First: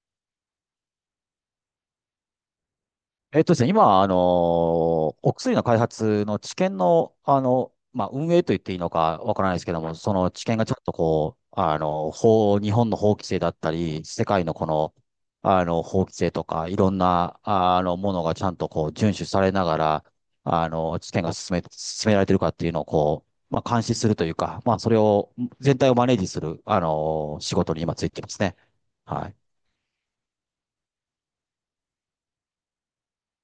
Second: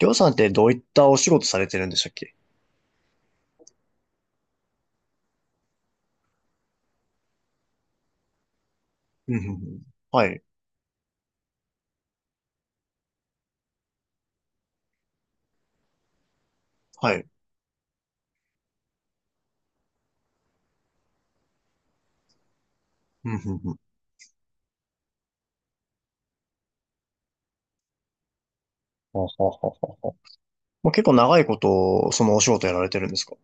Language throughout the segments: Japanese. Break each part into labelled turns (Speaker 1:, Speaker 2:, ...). Speaker 1: りょうさんってどういったお仕事されてるんでしたっけ？
Speaker 2: えっとですね、今、お薬の開発の治験の、運営と言っていいのか
Speaker 1: う
Speaker 2: わ
Speaker 1: んう
Speaker 2: か
Speaker 1: ん
Speaker 2: ら
Speaker 1: う
Speaker 2: ないですけど
Speaker 1: ん。
Speaker 2: も、そ
Speaker 1: は
Speaker 2: の
Speaker 1: い、
Speaker 2: 治験がちょっとこう、日本の法規制だったり、世界のこの、法規制とか、いろん
Speaker 1: はい。
Speaker 2: な、ものがちゃんとこう、遵守されながら、治験が進められてるかっていうのをこ
Speaker 1: うんう
Speaker 2: う、
Speaker 1: んうん。
Speaker 2: 監視するというか、それを、全体をマネージする、あの仕事に今ついてますね。
Speaker 1: はは
Speaker 2: はい。
Speaker 1: ははは。もう結構長いこと、そのお仕事やられてるんですか？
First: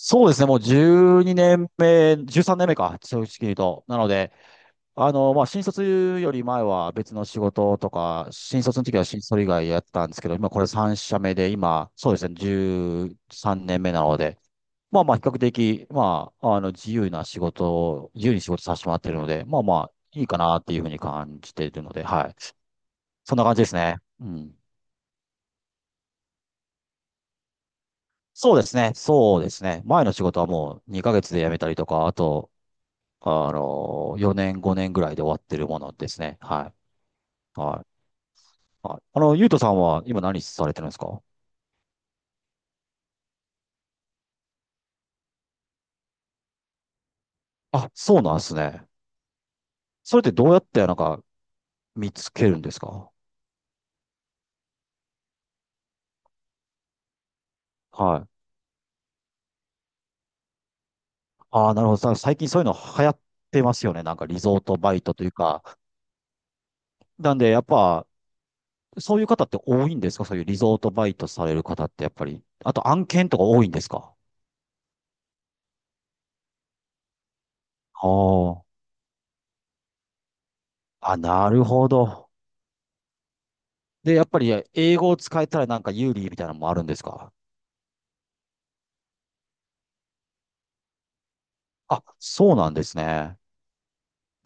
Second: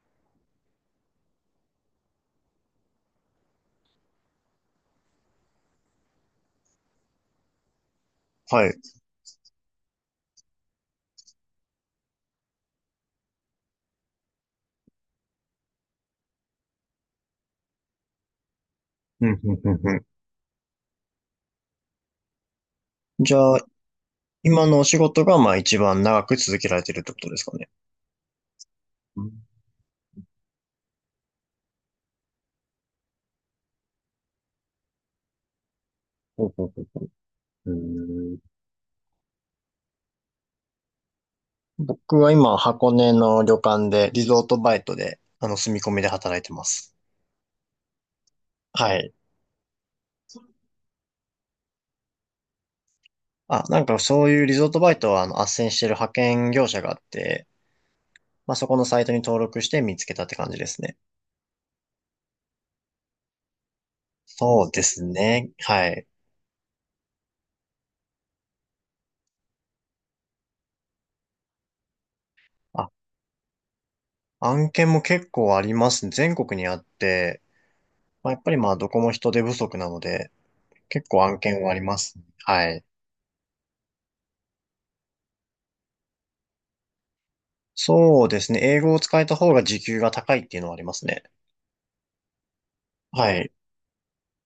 Speaker 2: そうですね、もう12年目、13年目か、正直言うと。なので、新卒より前は別の仕事とか、新
Speaker 1: はい。
Speaker 2: 卒の時は新卒以外やったんですけど、今これ3社目で、今、そうですね、13年目なので、まあまあ、比較的、自由な仕事を、自由に仕事させてもらってる
Speaker 1: う
Speaker 2: の
Speaker 1: ん
Speaker 2: で、
Speaker 1: う
Speaker 2: ま
Speaker 1: ん
Speaker 2: あ
Speaker 1: う
Speaker 2: ま
Speaker 1: んう
Speaker 2: あ、いいかなっていうふうに感じているので、はい。
Speaker 1: ん。じ
Speaker 2: そんな
Speaker 1: ゃ
Speaker 2: 感
Speaker 1: あ、
Speaker 2: じですね。うん。
Speaker 1: 今のお仕事が、まあ一番長く続けられてるってことですかね。
Speaker 2: そうですね、
Speaker 1: う
Speaker 2: そう
Speaker 1: ん。
Speaker 2: ですね。前の仕事はもう2ヶ月で辞めたりとか、あと、4年、5年ぐらいで終わってるものですね。
Speaker 1: ほうほ
Speaker 2: は
Speaker 1: う
Speaker 2: い。
Speaker 1: ほう。う
Speaker 2: はい。
Speaker 1: ーん。
Speaker 2: はい。ゆうとさんは今何されてるんですか？
Speaker 1: 僕は今、箱根の旅館で、リゾートバイトで、住み込みで働いてます。
Speaker 2: あ、そうなんですね。
Speaker 1: はい。
Speaker 2: それってどうやってなんか見つけるんですか？
Speaker 1: あ、なんかそういうリゾートバイトは、斡旋してる派遣業者があって、
Speaker 2: はい。
Speaker 1: まあそこのサイトに登録して見つけたって感じですね。
Speaker 2: ああ、なるほど。最近そういうの流行ってますよね。なんかリゾー
Speaker 1: そう
Speaker 2: ト
Speaker 1: で
Speaker 2: バイ
Speaker 1: す
Speaker 2: トという
Speaker 1: ね。
Speaker 2: か。
Speaker 1: はい。
Speaker 2: なんで、やっぱ、そういう方って多いんですか？そういうリゾートバイトされる方ってやっぱり。あと
Speaker 1: あ、
Speaker 2: 案件とか多いんですか？
Speaker 1: 案件も結構ありますね、全国にあって、まあ、やっぱり
Speaker 2: あ
Speaker 1: まあどこも人手不足なので、結
Speaker 2: あ。あ、
Speaker 1: 構案
Speaker 2: な
Speaker 1: 件
Speaker 2: る
Speaker 1: はあり
Speaker 2: ほ
Speaker 1: ますね。
Speaker 2: ど。
Speaker 1: はい。
Speaker 2: で、やっぱり英語を使えたらなんか有利みたいなのもあるんですか？
Speaker 1: そうですね。英語を使えた方が時給が高いっていうのはありますね。
Speaker 2: あ、そうなんです
Speaker 1: は
Speaker 2: ね。
Speaker 1: い。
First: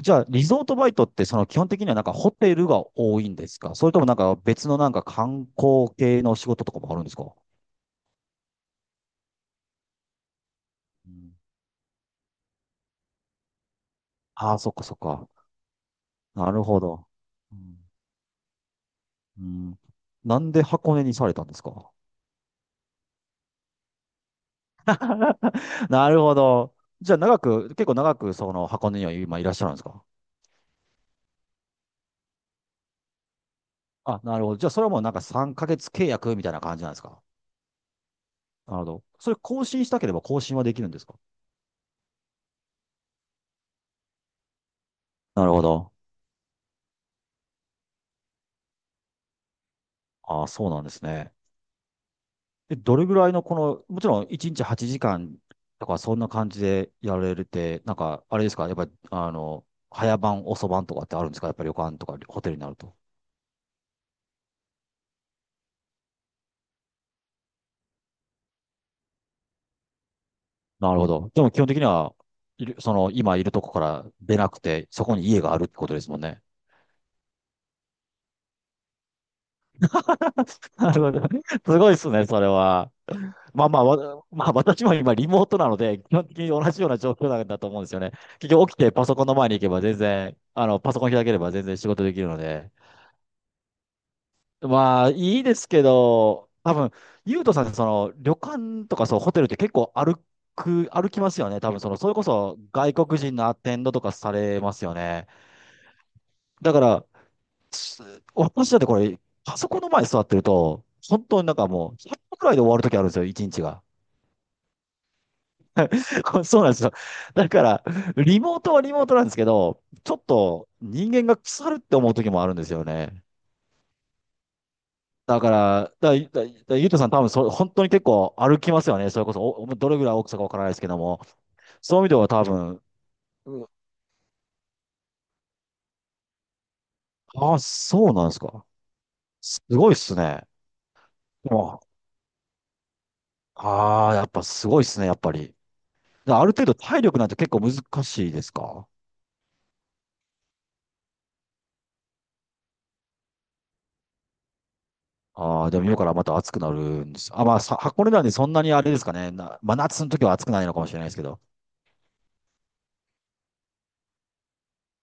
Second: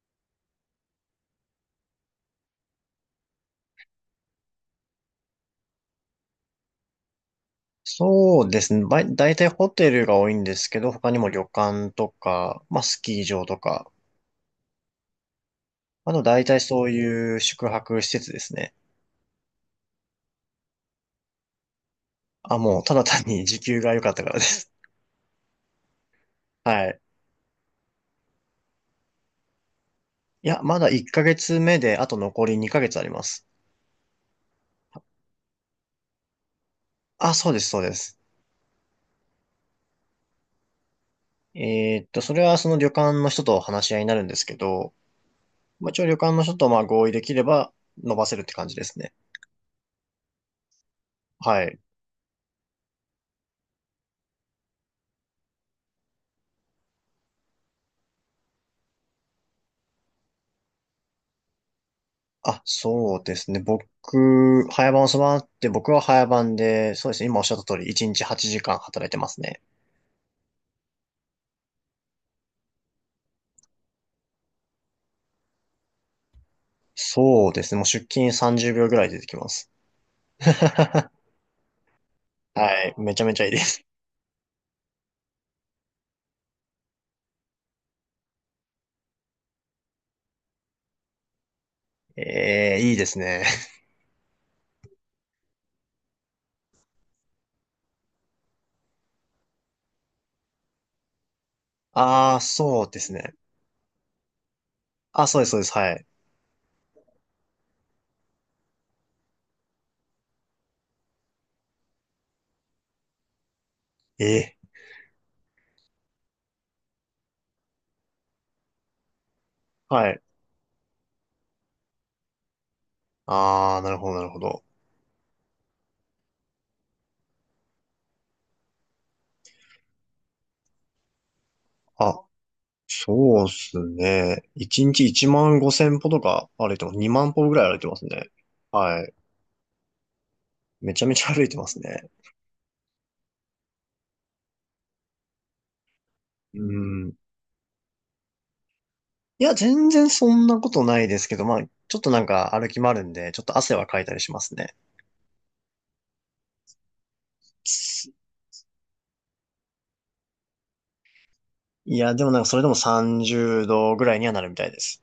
Speaker 2: じゃあ、リゾートバイトって、その基本的にはなんかホテルが多いんですか？それともなんか別のなんか観光系の仕事とかもあるんですか？
Speaker 1: そうですね。ばい、大体ホテルが多いんですけど、
Speaker 2: う
Speaker 1: 他にも
Speaker 2: ん。
Speaker 1: 旅館とか、まあスキー場とか、
Speaker 2: ああ、そっかそっか。
Speaker 1: あと大
Speaker 2: な
Speaker 1: 体
Speaker 2: るほ
Speaker 1: そう
Speaker 2: ど。
Speaker 1: いう
Speaker 2: う
Speaker 1: 宿
Speaker 2: ん。
Speaker 1: 泊施設ですね。
Speaker 2: うん。なんで箱根にされたんですか？
Speaker 1: あ、もうただ単に時給が良かったからです。
Speaker 2: なるほど。
Speaker 1: はい。
Speaker 2: じゃあ、結構長くその箱根には今いらっしゃるんですか？
Speaker 1: いや、まだ1ヶ月目で、あと残り2ヶ月あります。
Speaker 2: あ、なるほど。じゃあ、それはもうなんか3ヶ月契約みたいな感じなんですか？
Speaker 1: あ、そうです、そうです。
Speaker 2: なるほど。それ更新したければ更新はできるんですか？
Speaker 1: それはその旅館の人と話し合いになるんですけど、
Speaker 2: なるほ
Speaker 1: まあ、
Speaker 2: ど。
Speaker 1: 一応旅館の人とまあ合意できれば伸ばせるって感じですね。
Speaker 2: ああ、そうなんですね。
Speaker 1: はい。
Speaker 2: え、どれぐらいのこの、もちろん1日8時間とかそんな感じでやれるって、なんかあれですか、やっぱり早晩、遅晩とかってあるんですか、やっぱり旅館とかホテルに
Speaker 1: あ、
Speaker 2: なると。
Speaker 1: そうですね。僕、早番を備わって、僕は早番で、そうですね。今おっしゃった通り、1日8時間働いてますね。
Speaker 2: なるほど。でも基本的には、その今いるとこから出なくて、そこに家があるってことですもんね。
Speaker 1: そうですね。もう出勤30秒ぐらいで出てきます。
Speaker 2: なるほど。すごいですね、それ
Speaker 1: は
Speaker 2: は。
Speaker 1: い。めちゃめちゃいいで
Speaker 2: まあま
Speaker 1: す。
Speaker 2: あ、私も今リモートなので、基本的に同じような状況なんだと思うんですよね。結局起きてパソコンの前に行けば全然、パソコン開ければ全然仕事できるので。
Speaker 1: ええ、いいですね。
Speaker 2: まあ、いいですけど、多分、ゆうとさんってその、旅館とかそう、ホテルって結構歩きますよね。多分、その、それこ
Speaker 1: ああ、
Speaker 2: そ
Speaker 1: そう
Speaker 2: 外
Speaker 1: です
Speaker 2: 国
Speaker 1: ね。
Speaker 2: 人のアテンドとかされますよ
Speaker 1: あ、
Speaker 2: ね。
Speaker 1: そうです、そうです。はい。
Speaker 2: だから、す私だってこれ、パソコンの前に座ってると、本当になんかもう、100歩くらいで終わる時あるんですよ、一日が。
Speaker 1: ええ、
Speaker 2: これそうなんですよ。だから、リモートはリモートなんですけど、
Speaker 1: は
Speaker 2: ちょ
Speaker 1: い。
Speaker 2: っと人間が腐るって思う時もあるんですよね。
Speaker 1: ああ、なるほど、なるほど。
Speaker 2: だから、だ、だ、だゆうとさん多分本当に結構歩きますよね。それこそ、どれぐらい大きさかわからないですけども。そういう意味で
Speaker 1: あ、
Speaker 2: は多分、
Speaker 1: そうっ
Speaker 2: うん。
Speaker 1: すね。1日1万5千歩とか歩いてます。2万歩ぐ
Speaker 2: あ、
Speaker 1: らい歩いてます
Speaker 2: そうな
Speaker 1: ね。
Speaker 2: んですか。
Speaker 1: はい。
Speaker 2: すごいっすね。
Speaker 1: めちゃめちゃ歩い
Speaker 2: で
Speaker 1: てます
Speaker 2: も、
Speaker 1: ね。
Speaker 2: ああ、やっぱすごいっすね、やっぱり。である
Speaker 1: う
Speaker 2: 程度体
Speaker 1: ん。
Speaker 2: 力なんて結構難しいですか？
Speaker 1: いや、全然そんなことないですけど、まあ、ちょっとなんか歩き回るんで、ちょっと汗はかいたりしますね。
Speaker 2: ああー、でも今からまた暑くなるんです。箱根なんでそんなにあれですかね。真夏の時は暑くないのかもしれないですけど。
Speaker 1: いや、でもなんかそれでも30度ぐらいにはなるみたいです。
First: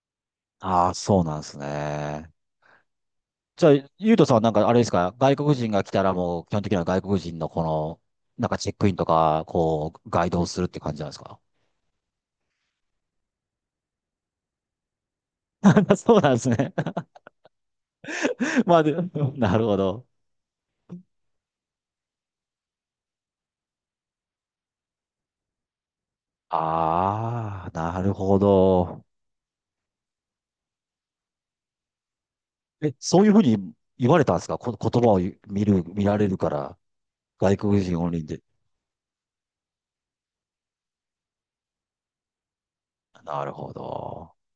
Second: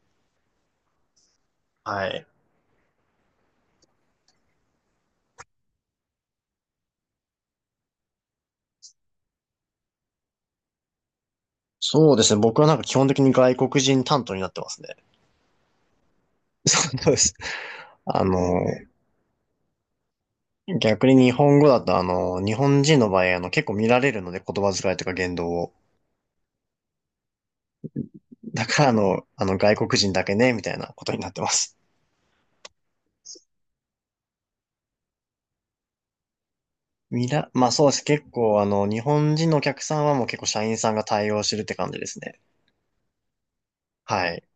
Speaker 2: ああ、そうなんです
Speaker 1: はい。
Speaker 2: ね。じゃあ、ゆうとさんはなんかあれですか、外国人が来たらもう基本的には外国人のこの、なんかチェックインとか、こう、ガイドをするって感じなんですか？
Speaker 1: そうですね。僕はなんか基本的に外国人担当になってますね。
Speaker 2: そうなんですね。
Speaker 1: そうです。あの、
Speaker 2: で、なるほど。
Speaker 1: 逆に日本語だと日本人の場合、結構見られるので、言葉遣いとか言動を。
Speaker 2: ああ、なるほ
Speaker 1: だから
Speaker 2: ど。
Speaker 1: 外国人だけね、みたいなことになってます。
Speaker 2: え、そういうふうに言われたんですか？言葉を見られるから、外
Speaker 1: まあ
Speaker 2: 国
Speaker 1: そうで
Speaker 2: 人
Speaker 1: す。
Speaker 2: オンリー
Speaker 1: 結
Speaker 2: で。
Speaker 1: 構日本人のお客さんはもう結構社員さんが対応してるって感じですね。
Speaker 2: なるほ
Speaker 1: は
Speaker 2: ど。
Speaker 1: い。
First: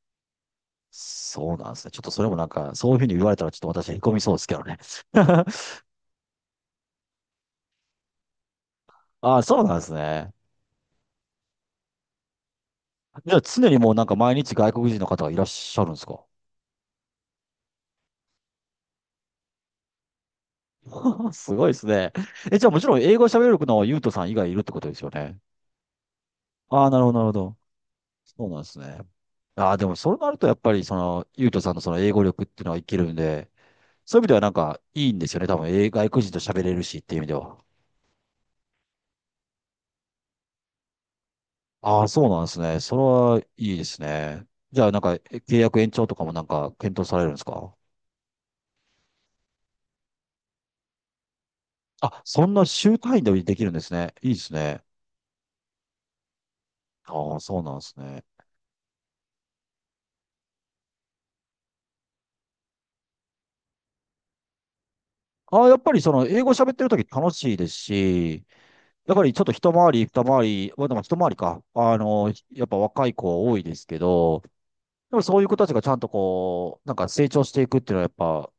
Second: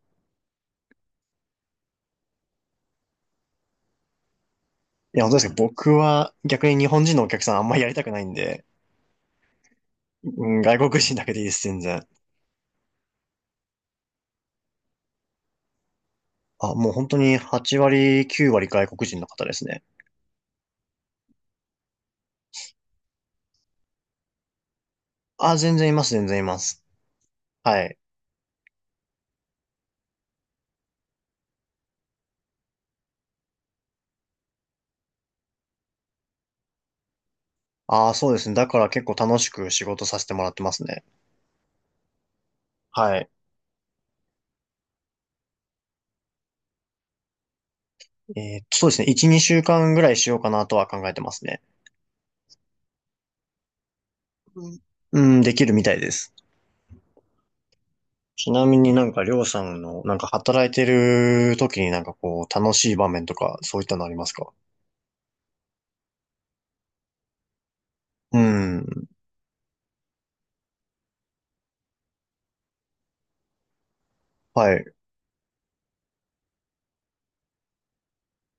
Speaker 2: そうなんですね。ちょっとそれもなんか、そういうふうに言われたらちょっと私へこみそうですけどね。
Speaker 1: いや、本当です けど、僕は逆に日本人のお客さんあんまりやりたくないんで、
Speaker 2: ああ、そうなんですね。
Speaker 1: うん、外国人だけでいいです、全然。
Speaker 2: じゃあ常にもうなんか毎日外国人の方がいらっしゃるんですか？
Speaker 1: あ、もう本当に8割、9割外国人の方ですね。
Speaker 2: すごいですね。え、じゃあもちろん英語喋れるのはユうトさん以外いるってことですよね。
Speaker 1: あ、全然います、全然います。
Speaker 2: ああ、なるほど、なるほど。
Speaker 1: はい。
Speaker 2: そうなんですね。ああ、でもそうなるとやっぱりその、ゆうとさんのその英語力っていうのは生きるんで、そういう意味ではなんかいいんですよね。多分、外国人と喋れるしっていう意味では。
Speaker 1: あ、そうですね。だから結構楽しく仕事させてもらってますね。
Speaker 2: ああ、そうなんですね。それ
Speaker 1: はい。
Speaker 2: はいいですね。じゃあなんか契約延長とかもなんか検討されるんですか？
Speaker 1: そうですね。1、2週間ぐらいしようかなとは考えてますね。
Speaker 2: あ、そんな週単位でできるんですね。いいですね。
Speaker 1: うん、できるみたいです。
Speaker 2: ああ、そうなんですね。
Speaker 1: ちなみになんか、りょうさんの、なんか働いてる時になんかこう、楽しい場面とか、そういったのありますか？
Speaker 2: ああ、やっぱりその英語喋ってるとき楽しいです
Speaker 1: う
Speaker 2: し、
Speaker 1: ん、
Speaker 2: やっぱりちょっと一回り、二回り、まあでも一回りか、やっぱ若い子多いですけど、
Speaker 1: はい。
Speaker 2: でもそういう子たちがちゃんとこう、なんか成長していくっていうのはやっぱ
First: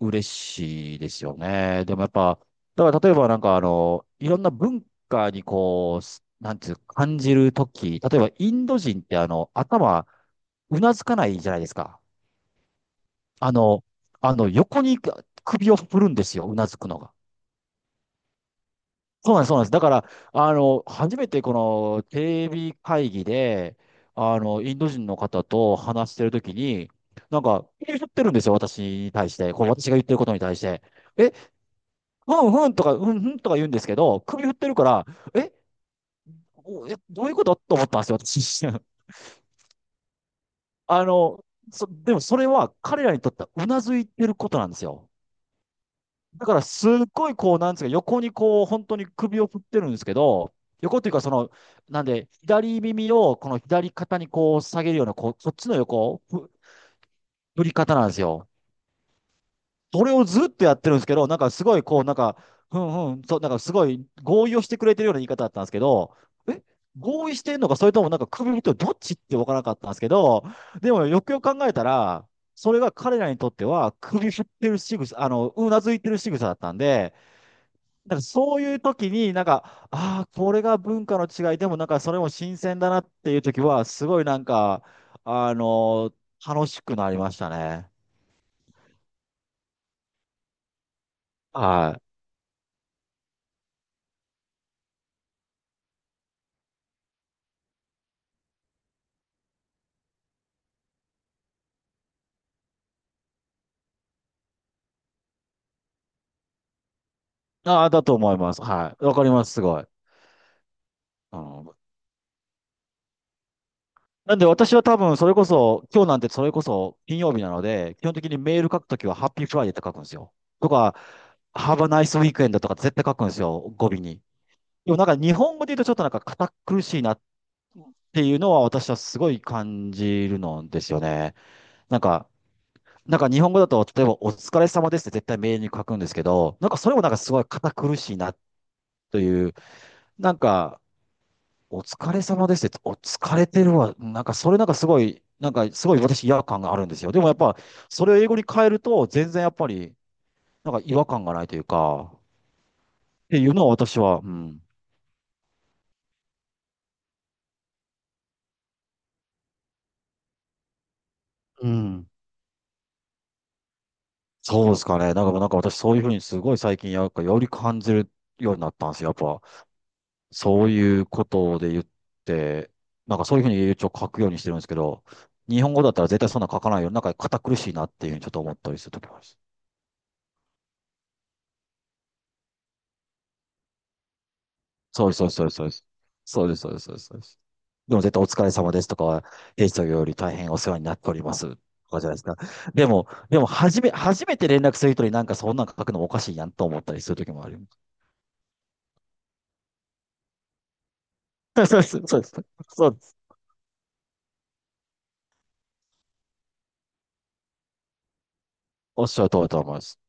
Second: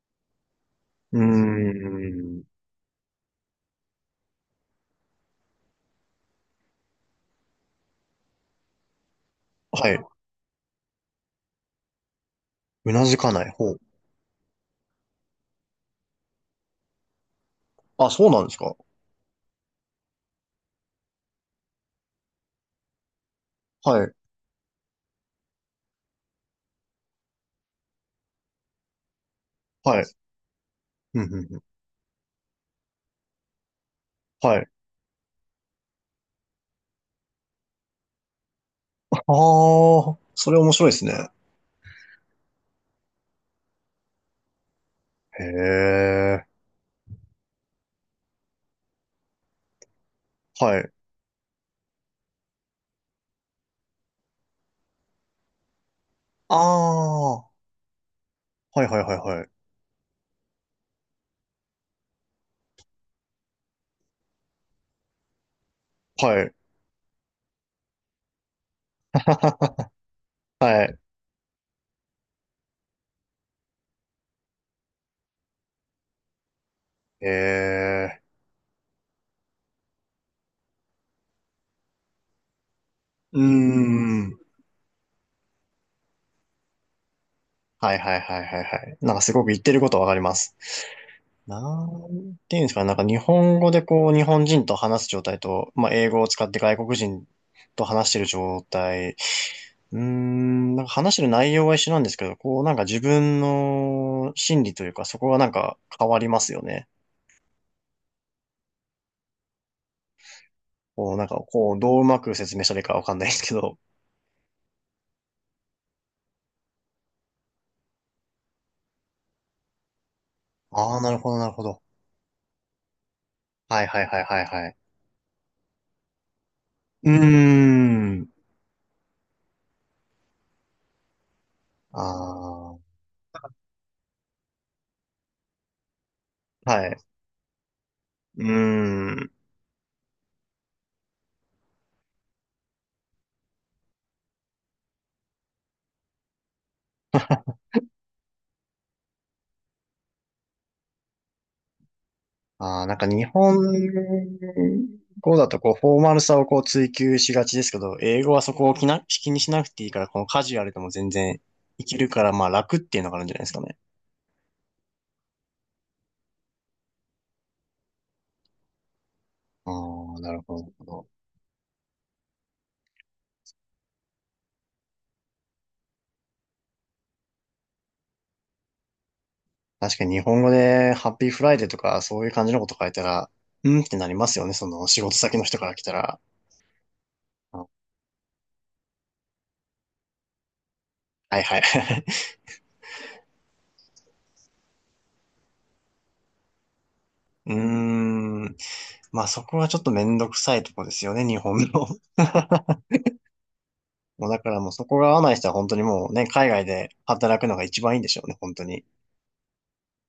Speaker 2: 嬉しいで
Speaker 1: うー
Speaker 2: すよね。でもやっぱ、
Speaker 1: ん、
Speaker 2: だから例えばなんかいろんな文化にこう、なんていう感じるとき例えばインド人って
Speaker 1: はい。
Speaker 2: 頭、うなずかないじゃないですか。
Speaker 1: うなずかない
Speaker 2: あ
Speaker 1: 方。
Speaker 2: の、横に首を振るんですよ、うなずくのが。
Speaker 1: あ、そうなんですか？
Speaker 2: そうなんです、そうなんです。だから、初めてこのテレビ会議で、
Speaker 1: はい、
Speaker 2: インド人の方と話してるときに、なんか、言ってるんですよ、私に対して。こう、私が
Speaker 1: は
Speaker 2: 言
Speaker 1: い。
Speaker 2: ってることに対して。
Speaker 1: うん、う
Speaker 2: え、
Speaker 1: ん、うん。
Speaker 2: うんうんとか、うんうんとか言うんですけど、首振っ
Speaker 1: は
Speaker 2: て
Speaker 1: い。
Speaker 2: るから、え、どういうことと思ったんですよ、私。
Speaker 1: ああ、それ面白いで
Speaker 2: あ
Speaker 1: すね。
Speaker 2: の、でもそれは彼らにとってはうなずいてることなんですよ。
Speaker 1: へ
Speaker 2: だ
Speaker 1: え、
Speaker 2: からすっごいこう、なんですか、横にこう、本当に首を振ってるんですけど、
Speaker 1: はい。
Speaker 2: 横っていうかその、なんで、左耳をこの左肩にこう下げるような、こう、そっちの横、
Speaker 1: ああ、は
Speaker 2: 振り方なんですよ。
Speaker 1: い、はい、はい、はい。
Speaker 2: それをずっとやってるんですけど、なんかすごいこう、なんか、ふんふん、そう、なんかすごい合意をしてくれてるような言い方だったんですけど、
Speaker 1: はい、
Speaker 2: え合意してるのか、それともなんか首振ってどっちって分からなかったんですけど、
Speaker 1: は
Speaker 2: で
Speaker 1: い。
Speaker 2: もよくよく考えたら、それが彼らにとっては首振ってる仕草、うなずいてる仕草だったんで、
Speaker 1: へ
Speaker 2: なんか
Speaker 1: え、
Speaker 2: そういう時に、なんか、ああ、これが文化の違いでも、なんかそれも新鮮だなってい
Speaker 1: うー
Speaker 2: う時は、すごい
Speaker 1: ん。
Speaker 2: なんか、あの楽しくなりましたね。
Speaker 1: はい、はい、はい、はい、はい。なんかすごく言ってることわかります。な
Speaker 2: はい。
Speaker 1: んていうんですかね、なんか日本語でこう、日本人と話す状態と、まあ、英語を使って外国人と話してる状態。うーん、なんか話してる内容は一緒なんですけど、こう、なんか自分の心理というか、そこがなんか変わりますよね。
Speaker 2: ああ、だと思います。はい。わかります、すごい。
Speaker 1: こう、なんか、
Speaker 2: あ
Speaker 1: こ
Speaker 2: の、
Speaker 1: う、どううまく説明したらいいかわかんないですけど。
Speaker 2: なんで私は多分、それこそ、今日なんてそれこそ金曜日なので、基本的にメール書くときは、ハッピーフライデーって書くんですよ。とか、
Speaker 1: ああ、なるほど、なるほ
Speaker 2: ハ
Speaker 1: ど。
Speaker 2: ブナイスウィークエンドとか絶対書くんですよ、
Speaker 1: はい
Speaker 2: 語尾
Speaker 1: はいは
Speaker 2: に。
Speaker 1: いはいはい。
Speaker 2: でもなんか日本語で言うとちょっとなんか堅苦しい
Speaker 1: うー
Speaker 2: なって
Speaker 1: ん。
Speaker 2: いうのは私はすごい感じるのですよね。なん
Speaker 1: あ
Speaker 2: か、
Speaker 1: あ、
Speaker 2: 日本語だと、例えばお疲れ様ですって絶対メールに書くんですけど、なんか
Speaker 1: は
Speaker 2: それ
Speaker 1: い。
Speaker 2: もなんかすごい堅苦しいな
Speaker 1: うー
Speaker 2: と
Speaker 1: ん。
Speaker 2: いう、なんか、お疲れ様ですって、お疲れてるわ。なんかそれなんかすごい私違和感があるんですよ。でもやっぱ、それを英語に変えると、全然やっぱり、なんか違和感がないというか、っ
Speaker 1: ああ、なんか日
Speaker 2: ていう
Speaker 1: 本
Speaker 2: のは私は、うん。
Speaker 1: 語だとこう、フォーマルさをこう追求しがちですけど、英語はそこを気にしなくていいから、このカジュアルでも全然
Speaker 2: う
Speaker 1: いけ
Speaker 2: ん。
Speaker 1: るから、まあ楽っていうのがあるんじゃないですかね。
Speaker 2: そうですかね。なんか私そういうふうにすごい最近、やっぱより感じるようになったんですよ。やっぱ。
Speaker 1: ああ、なる
Speaker 2: そう
Speaker 1: ほ
Speaker 2: いう
Speaker 1: ど。
Speaker 2: ことで言って、なんかそういうふうに一応書くようにしてるんですけど、日本語だったら絶対そんな書かないよ。なんか堅苦しいなっていうふうにちょっと思ったりするときも
Speaker 1: 確かに日本語でハッピーフライデーとかそういう感じのこと書いたら、うんってなりますよね。その仕
Speaker 2: そうで
Speaker 1: 事
Speaker 2: す、そう
Speaker 1: 先の
Speaker 2: です、
Speaker 1: 人
Speaker 2: そ
Speaker 1: か
Speaker 2: うで
Speaker 1: ら来
Speaker 2: す。
Speaker 1: たら。
Speaker 2: そうです、そうです、そうです。そうですそうです。
Speaker 1: あ、
Speaker 2: でも絶対お疲れ様ですとかは、平時より大変お世話になっておりま
Speaker 1: はい
Speaker 2: す。
Speaker 1: は
Speaker 2: と
Speaker 1: い。
Speaker 2: かじゃないです か。でも、初めて連絡する人になんかそんなん書くのもおかしいやんと思ったりするときも
Speaker 1: う
Speaker 2: あ
Speaker 1: ー
Speaker 2: りま
Speaker 1: ん。まあそこはちょっとめんどくさいとこですよね、日
Speaker 2: す。
Speaker 1: 本
Speaker 2: そうで
Speaker 1: の。
Speaker 2: す、そうです。そうです。
Speaker 1: もうだからもうそこが合わない人は本当にもうね、海外で働くのが一番いいんでしょうね、本当に。
Speaker 2: おっしゃる通りだと思います。